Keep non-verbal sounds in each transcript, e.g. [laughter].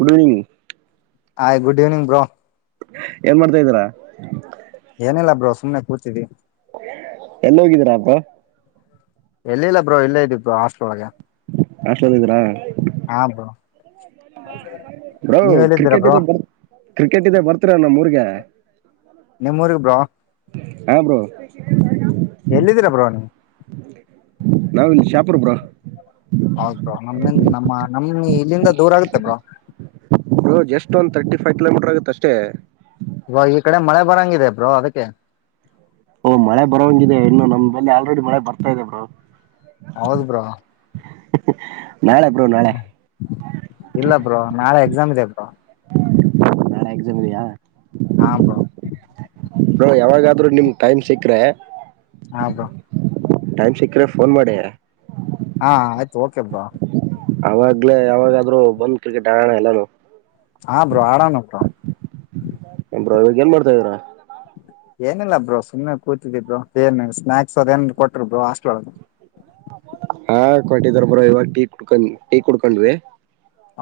Good evening. Hi good evening bro ಏನ್ ಮಾಡ್ತಾ್ದೀರಾ. ಸುಮ್ಮನೆ ಕೂತಿದ್ವಿ ಎಲ್ಲ್ ಹೋಗಿದ್ದೀರಾ ಬ್ರೋ ಎಲ್ಲಿ ಇಲ್ಲ ಬ್ರೋ ಇಲ್ಲೇ ಇದ್ದಿ ಬ ಹಾಸ್ಟೆಲ್ ಒಳಗೆ. ಹಾಸ್ಟೆಲ್ ಅಲ್ಲಿ ಇದ್ದೀರಾ ಹಾ ಬ್ರೋ ಬ್ರೋ ನೀವ್ ಎಲ್ಲಿದ್ದೀರಾ ಕ್ರಿಕೆಟ್ ಬ್ರೋ ಇದೆ ಬರ್ ಕ್ರಿಕೆಟ್ ಇದೆ ಬರ್ತಿರ ನಮ್ಮ್ ರ್ಗೆ. ನಿಮ್ಮ್ೂಊರಿಗೆ ಬ್ರೋ ಹಾ ಬ್ರೋ ಎಲ್ಲಿದ್ದೀರಾ ಬ್ರೋ ನೀವು ನಮ್ಮದು ಶಹಾಪುರ ಬ್ರೋ. ಹೌದ ನಮ್ಮ ನಮ್ಮ ನಮ್ಮ ಇಲ್ಲಿಂದ ದೂರ ಆಗುತ್ತೆ ಬ್ರೋ ಹ್ ಜಸ್ಟ್ ಒಂದ್ ತರ್ಟಿಫೈವ್ ಕಿಲೋಮೀಟರ್ ಆಗುತ್ತೆ ಅಷ್ಟೇ. ಇವ ಈ ಕಡೆ ಮಳೆ ಬರಂಗಿದೆ ಬ್ರೋ ಅದಕ್ಕೆ. ಓ ಮಳೆ ಬರಂಗಿದೆ ಇನ್ನು ನಮಲ್ಲಿ ಆಲ್ರೆಡಿ ಮಳೆ ಬರ್ತಾ ಇದೆ ಬ್ರೋ ಹೌದು ಬ್ರೋ [inaudible] ನಾಳೆ ಇಲ್ಲ ಬ್ರೋ ನಾಳೆ. ಎಕ್ಸಾಮ್ ಇದೆ ಅಪ್ಪಾ ಹಾ ನಾಳೆ ಎಕ್ಸಾಮ್ ಇದೆಯಾ. ಹಾ ಬ್ರೋ ಹಾ ಬ್ರೋ ಯಾವಾಗಾದ್ರೂ ನಿಮ್ಮ ಗೆ ಟೈಮ್ ಸಿಕ್ಕ್ರೆ. ಹಾ ಬ್ರೋ ಟೈಮ್ ಸಿಕ್ಕ್ರೆ ಫೋನ್ ಮಾಡಿ. ಹಾ ಆಯ್ತು ಓಕೆ ಬ್ರೋ ಅವಾಗ್ಲೇ ಯಾವಾಗಾದ್ರೂ ಬಂದ್ ಕ್ರಿಕೆಟ್ ಆಡೋಣ ಎಲ್ಲಾ ನು ಹಾ ಬ್ರೋ ಆಡಮ್ ಅಂತಾ ಬ್ರೋ ಇವಾಗ ಏನ್ ಮಾಡ್ತಾ ಇದಿದೀ್ರ. ಏನಿಲ್ಲಾ ಬ್ರೋ ಸುಮ್ಮ್ನೆ ಕೂತಿದಿ ಬ್ರೋ ಏನ್ ಸ್ನಾಕ್ಸ್ ಅದೇನ್ ಕೊಟ್ರ ಬೋ ಹಾಸ್ಟ್ಲ್ಳಗ. ಹಾ ಕೊಟಿದಾರ ಬ್ರೋ ಇವಾಗ ಟೀ ಕುಡ್ಕೊಂಡ್ ಟೀ ಕುಡ್ಕೊಂಡ್ವಿ.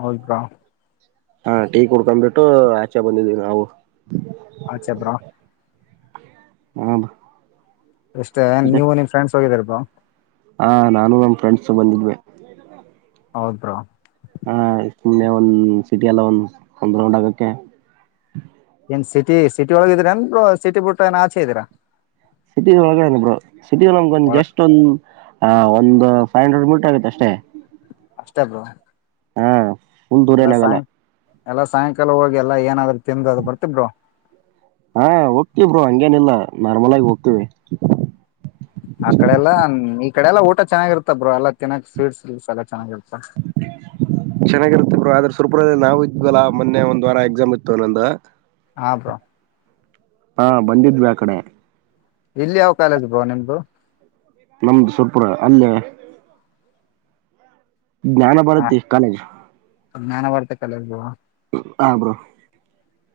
ಹೌದ್ ಬ್ರೋ ಹಾ ಟೀ ಕುಡ್ಕೊಂಡ್ಬಿಟ್ಟು ಆಚೆ ಬಂದಿದ್ವಿ ನಾವು. ಆ ಚೆ ಬ್ರೋ ಹ್ ಇಷ್ಟೇ ನೀವು ನಿನ್ ಫ್ರೆಂಡ್ಸ್. ಸರ್ಪ ಹಾ ನಾನು ನಮ್ಮ ಫ್ರೆಂಡ್ಸ ಬಂದಿದ್ವಿ. ಹೌದ್ ಬ್ರೋ ಹಾುಮ್ಮೆ ಒಂದ್ ಸಿಟಿ ಎಲ್ಲಾ ಒಂದ್ ಒಂದ್ ರ್ರೌಂಡ್ ಆಗಕ್ಕೆ. ಏನ್ ಸಿಟಿ ಸಿಟಿ ಒಳಗ ಇದೀರನ್ ಬ್ರೋ ಸಿಟಿ ಬಿಟ್ಟ ಏ ಆಚೆ ಇದೀರಾ ಬ್ರೋ ಸಿಟಿಗೆ ಒಳಗಡೆ ಬ್ರೋ ಸಿಟ ನಮ್ಗೊಂದ್ ಒಳಗ ಜಸ್ಟ್ ಒಂದ್ ಆ ಒಂದ್ ಫೈವ್ ಹಂಡ್ರೆಡ್ ಮಿಟ್ರ್ ಆಗುತ್ತೆ ಅಷ್ಟೇ. ಅಷ್ಟೇ ಬ್ರೋ ಹ್ಮ [unintelligible] ರನಗಲ್ಲ ಎಲ್ಲ ಸಾಯಂಕಾಲ ಹೋಗಿ ಎಲ್ಲಾ ಏನಾದ್ರರು ತಿಿಂದ ಅದು ಬರ್ತಬರು ಹಾ ಹೋಗ್ತ ಬರು ಹಂಗೇನಿಲ್ಲ ನಾರ್ಮಲ್ ಆಗಿ ಹೋಗ್ತಿವಿ ಆ ಕಡೆ ಎಲ್ಲಾ ಈ ಕಡೆಲ್ಲಾ ಊಟ ಚೆನ್ನಾಗಿರ್ತ ಬ್ರೋ ಎಲ್ಲ ತಿನ್ನ ಸ್ವೀಟ್ಸ್ ಸ ಚೆನ್ನಾಗಿರ್ತ್ತ ಚೆನ್ನಾಗಿರುತ್ತೆ ಬ್ರೋ ಅ್ರ ಸುರ್ಪುದಲ್ಲಿ ನಾವು ಲ ಮೊನೆ ಒಂದು ವಾರಎಕ್ಸಾಮ್ ತೊನ್ನೊಂದು ಹಾ ಬ್ರೋ ಹಾ ಬಂದಿದ್ವಿ ಆ ಕಡೆ ಇಲ್ಲಿ ಯಾವ ಕಾಲೇಜ ಬೋ ನಿಮ್ದು ನಮ್ದು ಸ್ವಲ್ಪ ಅಲ್ಲೇ ಜ್ಞಾನ ಬರುತ್ತೆ ಕಾಲೇಜ್ ಜ್ಞಾನ ಮಾಡರ್ತಕ್ಕಲ್ಲ ಹ ಬ್ರೋ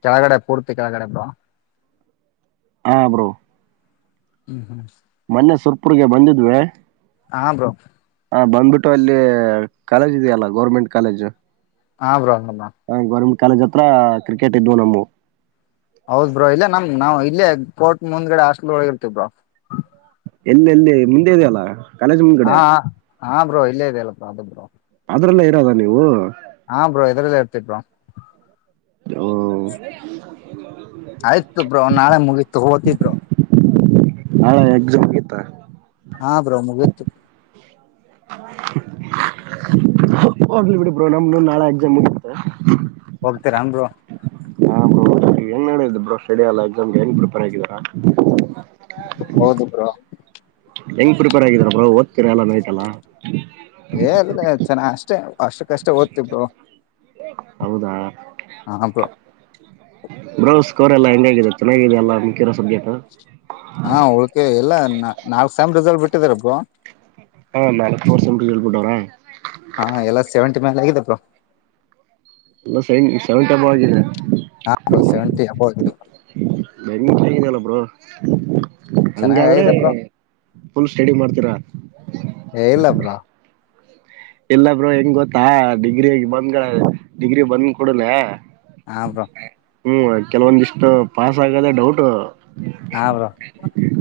ಕೆಳಗಡೆ ಪೂರ್ತಿ ಕೆಳಗಡೆ ಬ್ರೋ ಹಾ ಬ್ರೋ ಹ್ಮ್ ಹ್ಮ ಮೊನ್ನೆ ಸುಪ್ರರಿಗ್ಗೆ ಬಂದಿದ್ವೆ ಹಾ ಬ್ರೋ ಹಾ ಬಂದ್ಬಿಟ್ಟು ಅಲ್ಲಿ ಕಾಲೇಜ್ ಇದೆಯಲ್ಲ ಗೌರ್ಮೆಂಟ್ ಕಾಲೇಜು ಹಾ ಬ್ರೋ ಹ ಗರ್ [inaudible] ಕಾಲ್ ಹತ್ರ ಕ್ರಿಕೆಟ್ ಇದವು ನಮ್ಮ ಹೌದ್ ಬ್ರೋ ಇಲ್ಲ ನಮ್ ನಾ ನಾ ಇಲ್ಲೇ ಕೋರ್ಟ್ ಮುಂದ್ಗಡೆ ಹಾಸ್ಟೆಲ್ ಒಳಗೆ ಇರ್ತೀವಿ ಬ್ರೋ ಎಲ್ಲ ಎಲ್ಲಿ ಮುಂದೆ ಇದೆಯಲ್ಲ ಕಾಲೇಜ್ ಮುಂದ್ಗಡೆ ಹಾ ಹಾ ಬ್ರೋ ಇಲ್ಲೇ ಈದಿಯಲ್ಲ ಅದೇ ಬ್ರೋ ಅದ್ರೆಲ್ಲ ಇರೋದ ನೀವು ಹಾ ಬ್ರೋ ಇದ್ರಲ್ಲ ಇರ್ತೀ ಬ್ರೋ [inaudible] ಆಯ್ತು ಬ್ರೋ ನಾಳೆ ಮುಗಿತ್ ಹೋತಿ ಬ್ರೋ ಹಾ ನಾಳೆ ಎಕ್ಸಾಮ್ ಮುಗಿತಾ ಹಾ ಬ್ರೋ ಮುಗಿತ್ತು ಹೋಗ್ಲಿ ಬಿಡಿ ಬೋ ನಮ ನಾಳೆ ಎಕ್ಸಾಮ್ ಮುಗುತ್ತಾತೆ ಹೋಗ್ತೀರಾ ಬ್ರೋ ಹಾ ಬೋ ಏನ್ ನಡಿದ್ದ ಬ್ರೋ ಸ್ಟಡಿ ಅಲ್ಲ ಎಕ್ಸಾಮ್ಗೆ ನ್ ಪ್ರಿಪೇರ್ ಆಗಿದಾರಾ ಹೌದು ಬ್ರೋ ಹೆಂಗ್ ಪ್ರಿಪೇರ್ ಆಗಿದರ ಬ್ರಾ ಒತೀರಾ ನೈಟ್ಯಲ್ ಏ ಅಲ್ ಚೆನ್ನ ಅಷ್ಟೇ ಅಷ್ಟು ಕಷ್ಟ ಓದ್ತಿವಿ ಬ್ರೋ ಹೌದಾ ಹ ಬ್ರೋ ೋರೆ ಎಲ್ಲ ಹೆಂಗಾಗಿದೆ ಚೆನ್ನಾಗಾಗಿದೆ ಎಲ್ಲ ಮುಕ್ಕಿರೋ ಸಬ್ಜೆಕ್ಟ್ ಹಾ ಓಲುಕ್ಕೇ ಎಲ್ಲಾ ನಾಲ್ಕ್ ಸಾಮ್ ರಿಸಲ್ಟ್ ಬಿಟ್ಟಿದರೆ ಬ್ರೋ ಹಾ ನಾಲ್ಕು ವರ್ಷಂ [inaudible] ಹೇಳ್ಬಿಟ್ಟವ್ರ ಹಾ ಎಲ್ಲ ಸೆವೆಂಟಿ ಮೈಲ್ ಆಗಿದೆ ಎಲ್ಲ ಸೇವೆಂಟಿ ಅಬೊವೆ ಆಗಿದ್ದೆ ಹಾ ಬ್ರೋ ಸೆವೆಂಟಿ ಅಬೋ ಆಗಿದೆ ಬ್ರೋ. ಬೆಂಕಿ ಇದ್ದೆಲ್ಲ ಬರೋ ಚೆನ್ನಾಗ್ ಹಂಗಾದ್ರೆ ಆಗಿದೆ ಬ್ರೋ ಫುಲ್ ಸ್ಟಡಿ ಮಾಡ್ತೀರಾ ಏ ಇಲ್ಲ ಬ್ರೋ ಇಲ್ಲ ಬ್ರೋ ಹೆಂಗ್ ಗೊತ್ತಾ ಡಿಗ್ರಿ ಬಂದ್ ಡಿಗ್ರಿ ಬಂದ್ ಕೊಡಲೇ ಹ ಬ್ರೋ ಹ್ಮ್ ಕೆಲವೊಂದಿಷ್ಟು ಪಾಸ್ ಆಗದೆೇ ಡೌಟ್ ಹಾ ಬ್ರೋ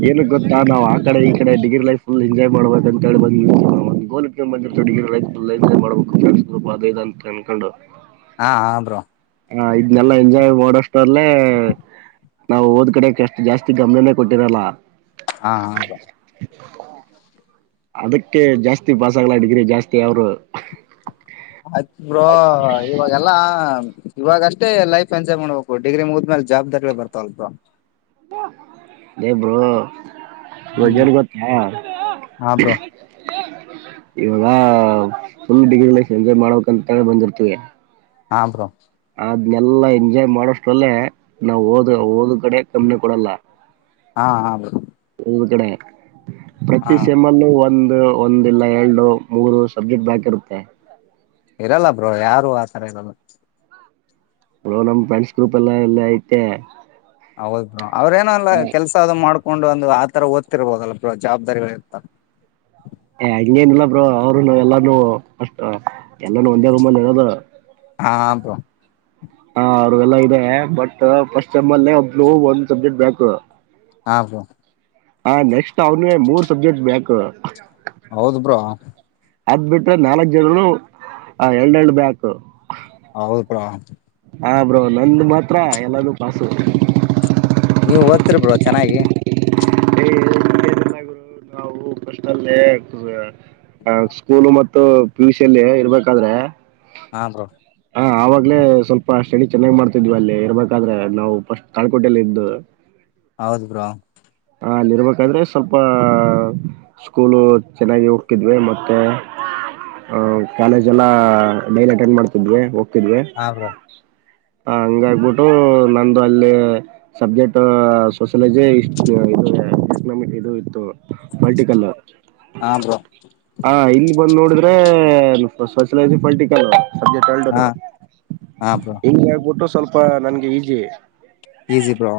ಏನು ಗೊತ್ತಾ ನಾವ್. ಈ ಕಡೆ ಈ ಕಡೆ ಡಿಗ್ರಿ ಲೈಫ್ ಫುಲ್ ಎಂಜಾಯ್ ಮಾಡಬೇಕ ಅಂತ ಹೇಳಿ ಬಂದಿರ್ತಿವ ನಾವ್ ಒಂದ್ ಗೋಲ್ ಇಟ್ಕೊಂಡ್ಬಂದಿರ್ತಿವ. ಮಾಡ್ಬೇಕು ಫುಲ್ ಎಂಜಾಯ್ ಮಾಡ್ಬೇಕು ಫೆಡ್ಸ್ ಗ್ರೂಪ್ ಅದ ಇದು ಅಂತ ಅನ್ಕೊಂಡು. ಹಾ ಹಾ ಬ್ರೋ. ಹ ಇದನೆಲ್ಲಾ ಎಂಜಾಯ್ ಮಾಡೋಷ್ಟ್ರಲ್ಲೆ ನಾವು ಓದ್ ಕಡೆಕ್ ಅಷ್ಟು ಜಾಸ್ತಿ ಗಮನನೇ ಕೊಟ್ಟಿರಲ್ಲ. ಹಾ ಹೌದು. ಹಾ. ಅದಕ್ಕೆ ಜಾಸ್ತಿ ಪಾಸ್ ಆಗ್ಲ ಡಿಗ್ರಿ ಜಾಸ್ತಿ ಯವರು. ಆಯ್ತ್ ಬ್ರೋ ಇವಾಗೆಲ್ಲಾ. ಇವಾಗ ಅಷ್ಟೇ ಲೈಫ್ ಎಂಜಾಯ್ ಮಾಡ್ಬೇಕು ಡಿಗ್ರಿ ಮುಗಿದ್ಮೇಲೆ ಜವಾಬ್ದಾರಿಗಳ ಬರ್ತಾವಲ್ಪ. They bro. ಈವಾಗ ಹ್ಮ್ ಏನ್ ಗೊತ್ತಾ. ಹಾ ಬ್ರೋ ಇವಾಗ ಫುಲ್ ಡಿಗ್ರಿ ಎಂಜಾಯ್ ಮಾಡ್ಬೇಕಂತ ಹೇಳ್ ಬಂದಿರ್ತವಿ. ಹಾ ಬ್ರೋ. ಅದನೆಲ್ಲಾ ಎಂಜಾಯ್ ಮಾಡೋಷ್ಟ್ರಲ್ಲೇ ನಾವ್ ಓದು ಓದ ಕಡೆ ಗಮನಾ ಕೊಡಲ್ಲ. ಹಾ ಹಾ ಬ್ರೋ. ಓದ ಕಡೆ ಹಾ ಪ್ರತಿ ಸೆಮಲ್ಲೂ ಒಂದ್. ಒಂದ್ ಇಲ್ಲಾ ಎಲ್ಡು ಮೂರು ಸಬ್ಜೆಕ್ಟ್ ಬ್ಯಾಕಿರುತ್ತೆ. ಇರಲ್ಲ ಬ್ರೋ ಯಾರು ಆತರ ಇರಲ್ಲ. ಹ ನಮ್ ಫ್ರೆಂಡ್ಸ್ ಗ್ರೂಪ್ ಎಲ್ಲ ಎಲ್ಲ ಐತೆ. ಹೌದ ಬ್ರೋ. ಅವ್ರೇನ ಅಲ್ಲ ಕೆಸ ಅದು ಮಾಡ್ಕೊಂಡ. ತಕೊಂಡು ಒಂದು ಆತರ ಓದ್ತಿರ್ಬಹದಲ್ಲ ಬ್ರೋ ಜವಾಬ್ದಾರಿಗಳು ಇರ್ತ. ಹಂಗೇನಿಲ್ಲ ಬ್ರೋ ಅವ್ರು ನಾವ ಎಲ್ಲಾನೂ ಅಷ್ಟ ಎಲ್ಲಾನೂ ಒಂದೇ ರೂಮಲ್ಲಿ ಇರೋದು. ಹಾ ಬ್ರೋ. ಹಾ ಅವ್ರಗೆಲ್ಲ ಇದೆ ಬಟ್ ಫಸ್ಟ್ ಸೆಮಲ್ಲೆ ಒಬ್ಲು ಒಂದ್ ಸಬ್ಜೆಕ್ಟ್ ಬ್ಯಾಕು. ಹಾ ಬ್ರೋ. ಹಾ ನೆಕ್ಸ್ಟ್ ಅವನುವೆ ಮೂರ್ ಸಬ್ಜೆಕ್ಟ್ ಬ್ಯಾಕ್. ಹೌದು ಬ್ರೋ. ಅದ ಬಿಟ್ರೆ ನಾಲ್ಕ್ ಜನನು ಎಲ್ಡ್ ಎಲ್ಡ್ ಬ್ಯಾಕ್. ಹೌದ ಬ್ರೋ ಹಾ ಬ್ರೋ ನಂದ್ ಮಾತ್ರ ಎಲ್ಲಾನೂ ಪಾಸು. ನೀವ್ ಓದ್ತಿರಿ ಬ್ರೋ ಚೆನ್ನಾಗಿ. ಏ ಅಲ್ಲೇ [inaudible] ಹ ಸ್ಕೂಲು ಮತ್ತ. ಇ ಪಿಯುಸಿಲ್ಲಿ ಇರ್ಬೇಕಾದ್ರೆ. ಹಾ ಬ್ರೋ. ಹಾ ಆವಾಗ್ಲೇ ಸ್ವಲ್ಪ. ಸ್ಟಡಿ ಚೆನ್ನಾಗಿ ಮಾಡ್ತಿದ್ವಿ ಅಲ್ಲಿ ಇರ್ಬೇಕಾದ್ರೆ ನಾವು ಫಸ್ಟ್ ತಾಳ್ಕೋಟೆಲ್ಲ ಇದ್ದು. ಹೌದು ಬ್ರೋ. ಅ ಅಲ್ಲಿರ್ಬೇಕಾದ್ರೆ ಸ್ವಲ್ಪ ಸ್ಕೂಲು ಚೆನ್ನಾಗಿ ಹೋಗ್ತಿದ್ವಿ ಮತ್ತೆ ಕಾಲೇಜ್ ಎಲ್ಲ ಲೈನ್ ಅಟೆಂಡ್ ಮಾಡ್ತಿದ್ವಿ. ತಿದ್ವಿ. ಹಾ ಬ್ರೋ ಹಾ ಹಂಗ ಆಗಬಿಟ್ಟು ನಂದು ಅಲ್ಲಿ ಸಬ್ಜೆಕ್ಟ್ ಸೋಶಲಜಿ ಇಷ್ಟ. [unintelligible] ಎಕಾನಮಿ ಇದು ಇತ್ತು. ಮಲ್ಟಿ ಕಲರ್ ಹಾ ಬ್ರೋ ಹ ಇಲ್ಲಿ. ಬಂದ್ ನೋಡಿದ್ರೆ ಸೋಶಲೈಸಿ ಪೊಲಿಟಿಕಲ್. ಹಾ [unintelligible] ಎದು ಹಾ ಬ್ರೋ ಹಿಂಗೆ ಹೇಬಿಟ್ಟು. ಸ್ವಲ್ಪ ನನ್ಗೆ ಈಜಿ ಈಜಿ ಬ್ರೋ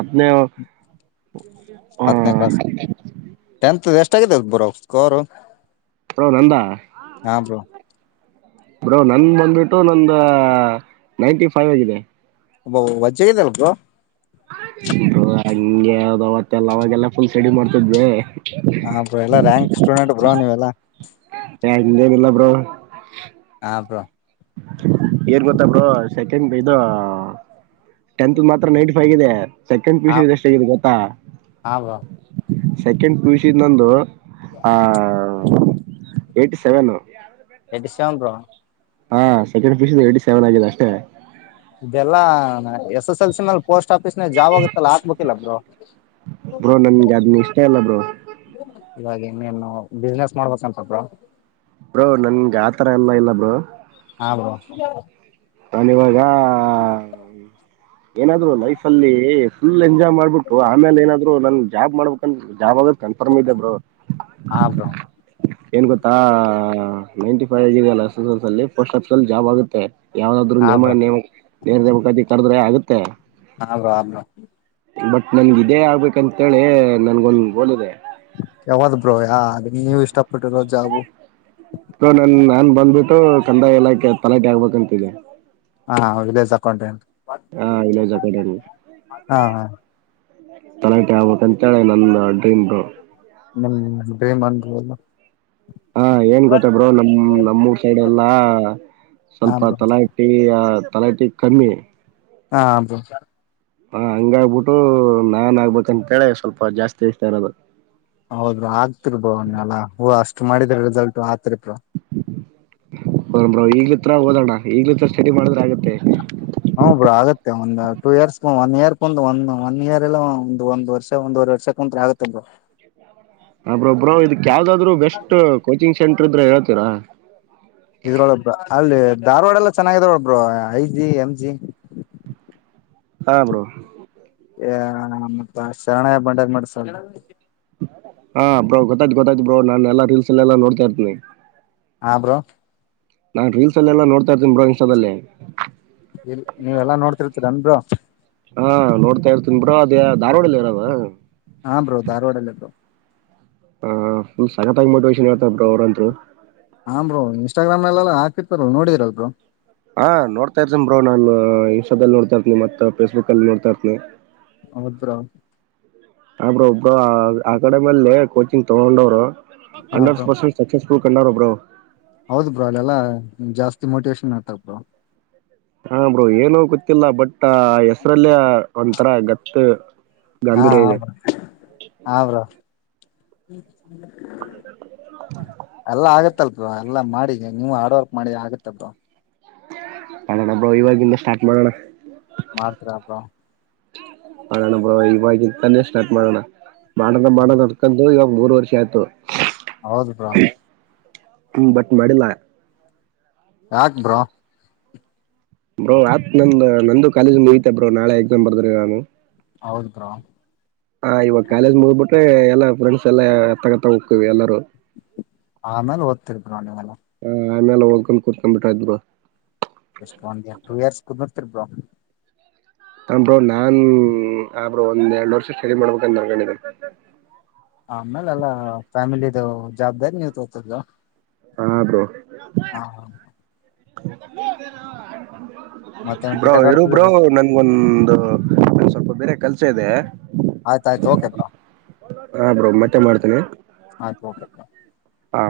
ಅದ್ನೇ ಹಾ. ತೆಗೆದೀ [unintelligible] ಸ್ಕೋರು ಹೋ ನಂದ. ಹಾ ಬ್ರೋ. ಬ್ರೋ ನನ್ನ ಬಂದ್ಬಿಟ್ಟು ನಂದ ನೈಂಟಿ ಫೈವ್ ಆಗಿದೆ. ಅ ವಜ್ಜ ಆಗಿದವ್ ಬ್ರೋ. ಬ್ರೋ ಹಂಗೆ ಯಾವ್ದೋ ಅವತ್ತೆಲ್ಲ ಅವಾಗೆಲ್ಲ ಫುಲ್ ಸ್ಟೇಡಿ ಮಾಡ್ತಿದ್ವಿ. ಹಾ ಬ್ರೋ ಎಲ್ಲ ರ‍್ಯಾಂಕ್ ಸ್ಟೂಡೆಂಟ್ ಬ್ರೋ ನೀವೆಲ್ಲಾ. ಯ ಹಾಂಗೇನಿಲ್ಲ ಬ್ರೋ. ಹಾ ಬ್ರೋ ಏನ್ ಗೊತ್ತಾ ಬ್ರೋ ಸೆಕೆಂಡ್ ಇದು ಟೆಂತ್ ದ ಮಾತ್ರ ನೈನ್ಟ್ ಬ್ರೋ ಹೇಗಿದೆ. ಸೆಕೆಂಡ್ ಹಾ ಪಿಯುಸಿದ ಎಷ್ಟ ಆಗೇತಿ ಗೊತ್ತಾ. ಹಾ ಬ್ರೋ ಸೆಕೆಂಡ್ ಪಿಯುಸಿ ದ್ ನಂದು ಹಾ eighty seven. Eighty seven bro ಹಾ ಸೆಕೆಂಡ್ ಪಿಯುಸಿ ದ ಎಯ್ಟಿ ಸೆವೆನ್ ಆಗಿದೆ ಅಷ್ಟೆ. ಇದೆಲ್ಲಾ ಎಸ್ ಎಸ್ ಎಲ್ ಸಿ ನಲ್ ಪೋಸ್ಟ್ ಆಫೀಸ್ ನ್ಯಾಗ ಜಾಬ್ ಆಗುತ್ತಲ್ಲ ಹಾಕಬೇಕು. ಹಾಕಿಲ್ಲ ಬ್ರೋ ಬ್ರೋ ನನ್ಗೆದ್ನ ಇಷ್ಟ ಇಲ್ಲ ಬ್ರೋ. ಇವಾಗ ಇನ್ನೇನು ಬ್ಯುಸಿನೆಸ್ ಮಾಡ್ಬೇಕಂತ ಬ್ರೋ. ಬ್ರೋ ನನ್ಗೆ ಆತರ ಎಲ್ಲಾ ಇಲ್ಲ ಬ್ರೋ. ಹ ಬ್ರೋ ನಾನ್ ಇವಾಗ ಏನಾದ್ರು ಲೈಫ್ ಅಲ್ಲಿ ಫುಲ್ ಎಂಜಾಯ್ ಮಾಡ್ಬಿಟ್ಟು ಆಮೇಲೆ ಏನಾದ್ರು ನನ್ ಜಾಬ್ ಮಾಡ್ಬೇಕ ಜಾಬ್ ಆಗದ ಕನ್ಫರ್ಮ್ ಇದೆ ಬ್ರೋ. ಹಾ ಬ್ರೋ ಏನ್ ಗೊತ್ತಾ ನೈಂಟಿ ಫೈವ್ ಆಗಿದೆಲ್ಲ ಎಸ್ ಎಸ್ ಎಲ್ ಸಿ ಅಲ್ಲಿ ಪೋಸ್ಟ್ ಆಫ್ಸಲ್ಲಿ ಜಾಬ್ ಆಗುತ್ತೆ. ಯಾವ್ದಾದ್ರು ಹಾ ನೇಮ ಬ್ರೋ ನೇಮ. ಬೇರೆ ದೇ ಮುಖಾತಿ ಕದ್ರೆ ಆುತ್ತೆ ತ್ ಹಬ್ರ ಆಬ್್ರೋ ಬಟ್ ನನ್ಗ ಇದೇ ಆಗ್ಬೇಕಂತೇಳಿ ನನ್ಗೊಂದ್ ಗೋಲ್ದೆ ಯಾವ್ದ ಬ್ರೋ ಯಾ ಅದ ನೀವು ಇಷ್ಟಪಟ್ಟು ರೋಜಾಬು ಹ ನನ್ ನಾನ್ ಬಂದ್ಬಿಟ್ಟು ಕಂದಾಯ ಎಲಾಕೆ ತಲಾಟಿ ಆಗ್ಬೇಕಕ್ಂತಿದ್ದಿ ಹಾ ಹ ತಕೊಂಡ್ರಿ ಉ ಹಾ ಇನ್ನೋಜ ಕೊಡ ಹಾ ತನ ಆಬಬೇಕ ಅಂತೇಳಿ ನನ್ನ ಡ್ರೀಮರು ನಿಮ್ ಡ್ರೇಮ್ ಅಲ್ಲ ಹ ಏನ್ ಗೊತ್ತ ಬ್ರೋ ನಮ ನಮ್ಮೂರ್ ಸೈಡೆ ಎಲ್ಲಾ ಹಾ ಸ್ವಲ್ಪ ಬ್ರೋ ತಲಾ ಇಟ್ಟಿ ಆ ತಲಯಟಿ ಕಮ್ಮಿ ಹಾಬ ಹಾ ಹಂಗ ಆಗ್ಬಿಟ್ಟು ನಾನ್ ಆಗ್ಬೇಕಂತೇಳಿ ಸ್ವಲ್ಪ ಜಾಸ್ತಿ ಇಗ್ತಾ ಇರೋದು ಹೌದ ಆಗ್ತಿರ್ಬೋವನ್ನೆ ಎಲ್ಲಾ ಹೂವು ಅಷ್ಟೆ ಮಾಡಿದ್ರೆ ರಿಸಲ್ಟ್ ಆತರಿಪ ಹ ಈಗ್ಲತ್ರ ಓದೋಣ ಈಗ್ಲ ಹತ್ರ ಸ್ಟಡಿ ಮಾಡಿದ್ರೆ ಆಗತ್ತೆ ಹ್ಮ್ ಬ್ರೋ ಆಗುತ್ತೆ ಒಂದ್ ಟೂ ಇಯರ್ಸ್ ಒನ್ ಇಯರ್ ಬಂದ ಒಂದ ಒನ್ ಇಯರ್ ಎಲ್ಲ ಒಂದ ಒಂದ್ ವರ್ಷ ಒಂದುವರೆ ವರ್ಷಂತ ಆಗತ್ತ ಬ ಅ ಬರ್ ಇದು ಯಾವದಾದ್ರು ಬೆಸ್ಟ್ ಕೋಚಿಂಗ್ ನ್ಯಾಂಟ್ರು ಇದ್ರ ಹೇಳ್ತೀರಾ ಧಾರ್ವಾಡ ಎಲ್ಲ ಚೆನ್ನಾಗಾಗಿದೆಾವ ಒಬರು ಐ ಜಿ ಎಂ ಜಿ ಹಾ ಬ್ರೋ ಶಣ ಬಂಡಾಗ ಮಾಡಸಲ್ ಹಾ ಬ್ರೋ್ ಗೊಾಯ್ತ ಗೊತ್ತಾಯ್ು ಬ್ರೋ್ ನಾನು ಎಲ್ಲಾ ರೀಲ್ಸ್ ಎಲ್ಲ ಎಲ್ಲಾ ನೋಡ್ತಾ ಇರ್ತೀನಿ ಹಾ ಬ್ರೋ ನಾನ್ ರೀಲ್ಸ್ ಅಲ್ಲೆಲ್ಲಾ ನೋಡ್ತಾ ಇರ್ತೀನಿ ಬ್ರ ಇನ್ಸ್ಟಾದಲ್ಲಿ ಎಲ್ಲಿ ನೀವೆಲ್ಲಾ ನೋಡ್ತಿರ್ತೀರ ನನ್ರು ಹಾ ನೋಡ್ತಾ ಇರ್ತನ್ ಬ್ರ ಅದ ಧಾರವಾಡಲ್ಲ ಇರದ ಹಾ ಬ್ರೋ ಧಾರವಾಡ ಅಲ್ಲ ಬ್ರೋ ಹ ಫುಲ್ ಸಗತಾಗಿ ಮೋಟಿವೇಶನ್ ಇರ್ತ ಬರು ಅವ್ರಂತರು ಹ ಬ್ರೋ ಇನ್ಸ್ಟಾಗ್ರಾಮ್ ನಲ್ಲೆಲ್ಲ ಹಾಕಿರ್ಲ್ ನೋಡಡಿರಲ್ರು ಹಾ ನೋಡ್ತಾ ಇರ್ತೀ ಬ್ರೋ ನಾನು ಇನ್ಸ್ಟಾದಲ್ಲಿ ನೋಡ್ತಾ ಇರ್ತನಿ ಮತ್ತ ಫೇಸ್ಬುಕ್ ಅಲ್ಲಿ ನೋಡ್ತಾರ್ತನಿ ಹೌಧು ಬ್ರೋ ಆಬ್ರ ಒಬ್ಬ ಅಕಾಡೆಮಿಯ ಅಲ್ಲಿ ಕೋಚಿಂಗ್ ತಗೊಂಡವರು ಹಾ ಅಂಡ್ರೆಡ್ ಬ್ರೋ ಪರ್ಸೆಟ್ ಸಕ್ಸಸ್ಫುಲ್ ಕನ್ನರೊಬ್ಬ್ರೋ ಹೌದು ಬ್ರೋ ಅಲೆಲ್ಲ ಜಾಸ್ತಿ ಮೋಟಿವೇಶನ್ ಆತ ಬ್ರೋ ಹಾ ಬ್ರೋ ಏನೋ ಗೊತ್ತಿಲ್ಲ ಬಟ್ ಹೆಸ್ರಲ್ಲ ಒ ಅತ್ರ ಗತ್ ಹಾ ಗಾಂಭೀರ್ಯ ಹಾ ಇದೆ ಬ್ರೊ ಹಾಂ ಬ್ರೊ. ಹ್ಮ್ ಎಲ್ಲ ಆಗ್ತ್ ತ್ತಲ್ ಬ್ರೊ ಎಲ್ಲ ಮಾಡಿ ನೀವು ಹಾರ್ಡ್ ವರ್ಕ್ ಮಾಡಿ ಆಗುತ್ತೆ ಬ್ರೋ. [unintelligible] ಬ್ರೋ ಇವಾಗಿಂದ ಸ್ಟಾರ್ಟ್ ಮಾಡೋಣ ಮಾತ್ರರಪ್ಪ ಮಾಡೋಣ ಬ್ರೋ ಇವಾಗಿಂತನೆ ಸ್ಟಾರ್ಟ್ ಮಾಡೋಣ ಮಾಡೋದು ಮಾಡೋ ಅನ್ಕೊಂದು ಇವಾಗ. ಮೂರು ವರ್ಷ ಆಯಿತು ಹೌದು ಬ್ರೊ ಹ್ಮ ಬಟ್ ಮಾಡಿಲ್ಲ. ಯಾಕ್ ಬ್ರೂ. ಬ್ರೋ ಆತ್ ನಂದ ನಂದು ಕಾಲೇಜ್ ಮುಗಿಯಿತೇ ಬ್ರೋ ನಾಳೆ ಎಕ್ಸಾಮ್ ಬರ್ದ್ರಿ ನಾನು. ಹೌದ್ ಬ್ರೋ ಹಾಂ ಇವಾಗ ಕಾಲೇಜ್ ಮುಗ್ಬಿಟ್ಟು ಎಲ್ಲ ಫ್ರೆಂಡ್ಸ್ ಎಲ್ಲ ಅತ್ತಗತ್ತ ಹೋಕ್ವಿ ಎಲ್ಲರೂ ಆಮೇಲೆ ಓತಿರ್ ಬ್ರೊ ನೀವೆಲ್ಲ ಹ್ಮ್ ಆಮೇಲೆ ಓಕೋನ್ ಕುತ್ಕೊಂಡ್ ಬಿಟ್ರೆ ಆಯಿತ್ ಬ್ರೊ [unintelligible] ತಿರ್ಬ್ರ ಅಂದರು ನಾನ್ ಹಾಂ ಬ್ರೊ ಒಂದ್ ಎರಡು ವರ್ಷ ಸ್ಟಡಿ ಮಾಡ್ಬೇಕಂತ ಮಾಡಿಕೊಂಡಿದೆ. ಆಮೇಲ್ ಎಲ್ಲ ಫ್ಯಾಮಿಲಿ ದು ಜವಾಬ್ದಾರಿ ನೀವ್ತದು. ಹಾ ಬ್ರೋ [inaudible] ಮತ್ತೇನ್ ಬ್ರೋ ಕ್ರಿಕೆಟ್ ಇರು ಆಡ್ತಿದಿರ ಬ್ರೋ ನನ್ಗ ಒಂದ್ ಸ್ವಲ್ಪ ಬೇರೆ ಕಲ್ಸ ಇದೆ ಹಾ ಹಾ ಬ್ರೋ ಮತ್ತೆ ಮಾಡ್ತೇನಿ ಆಯ್ತ್ ಓಕೆ ಹಾಂ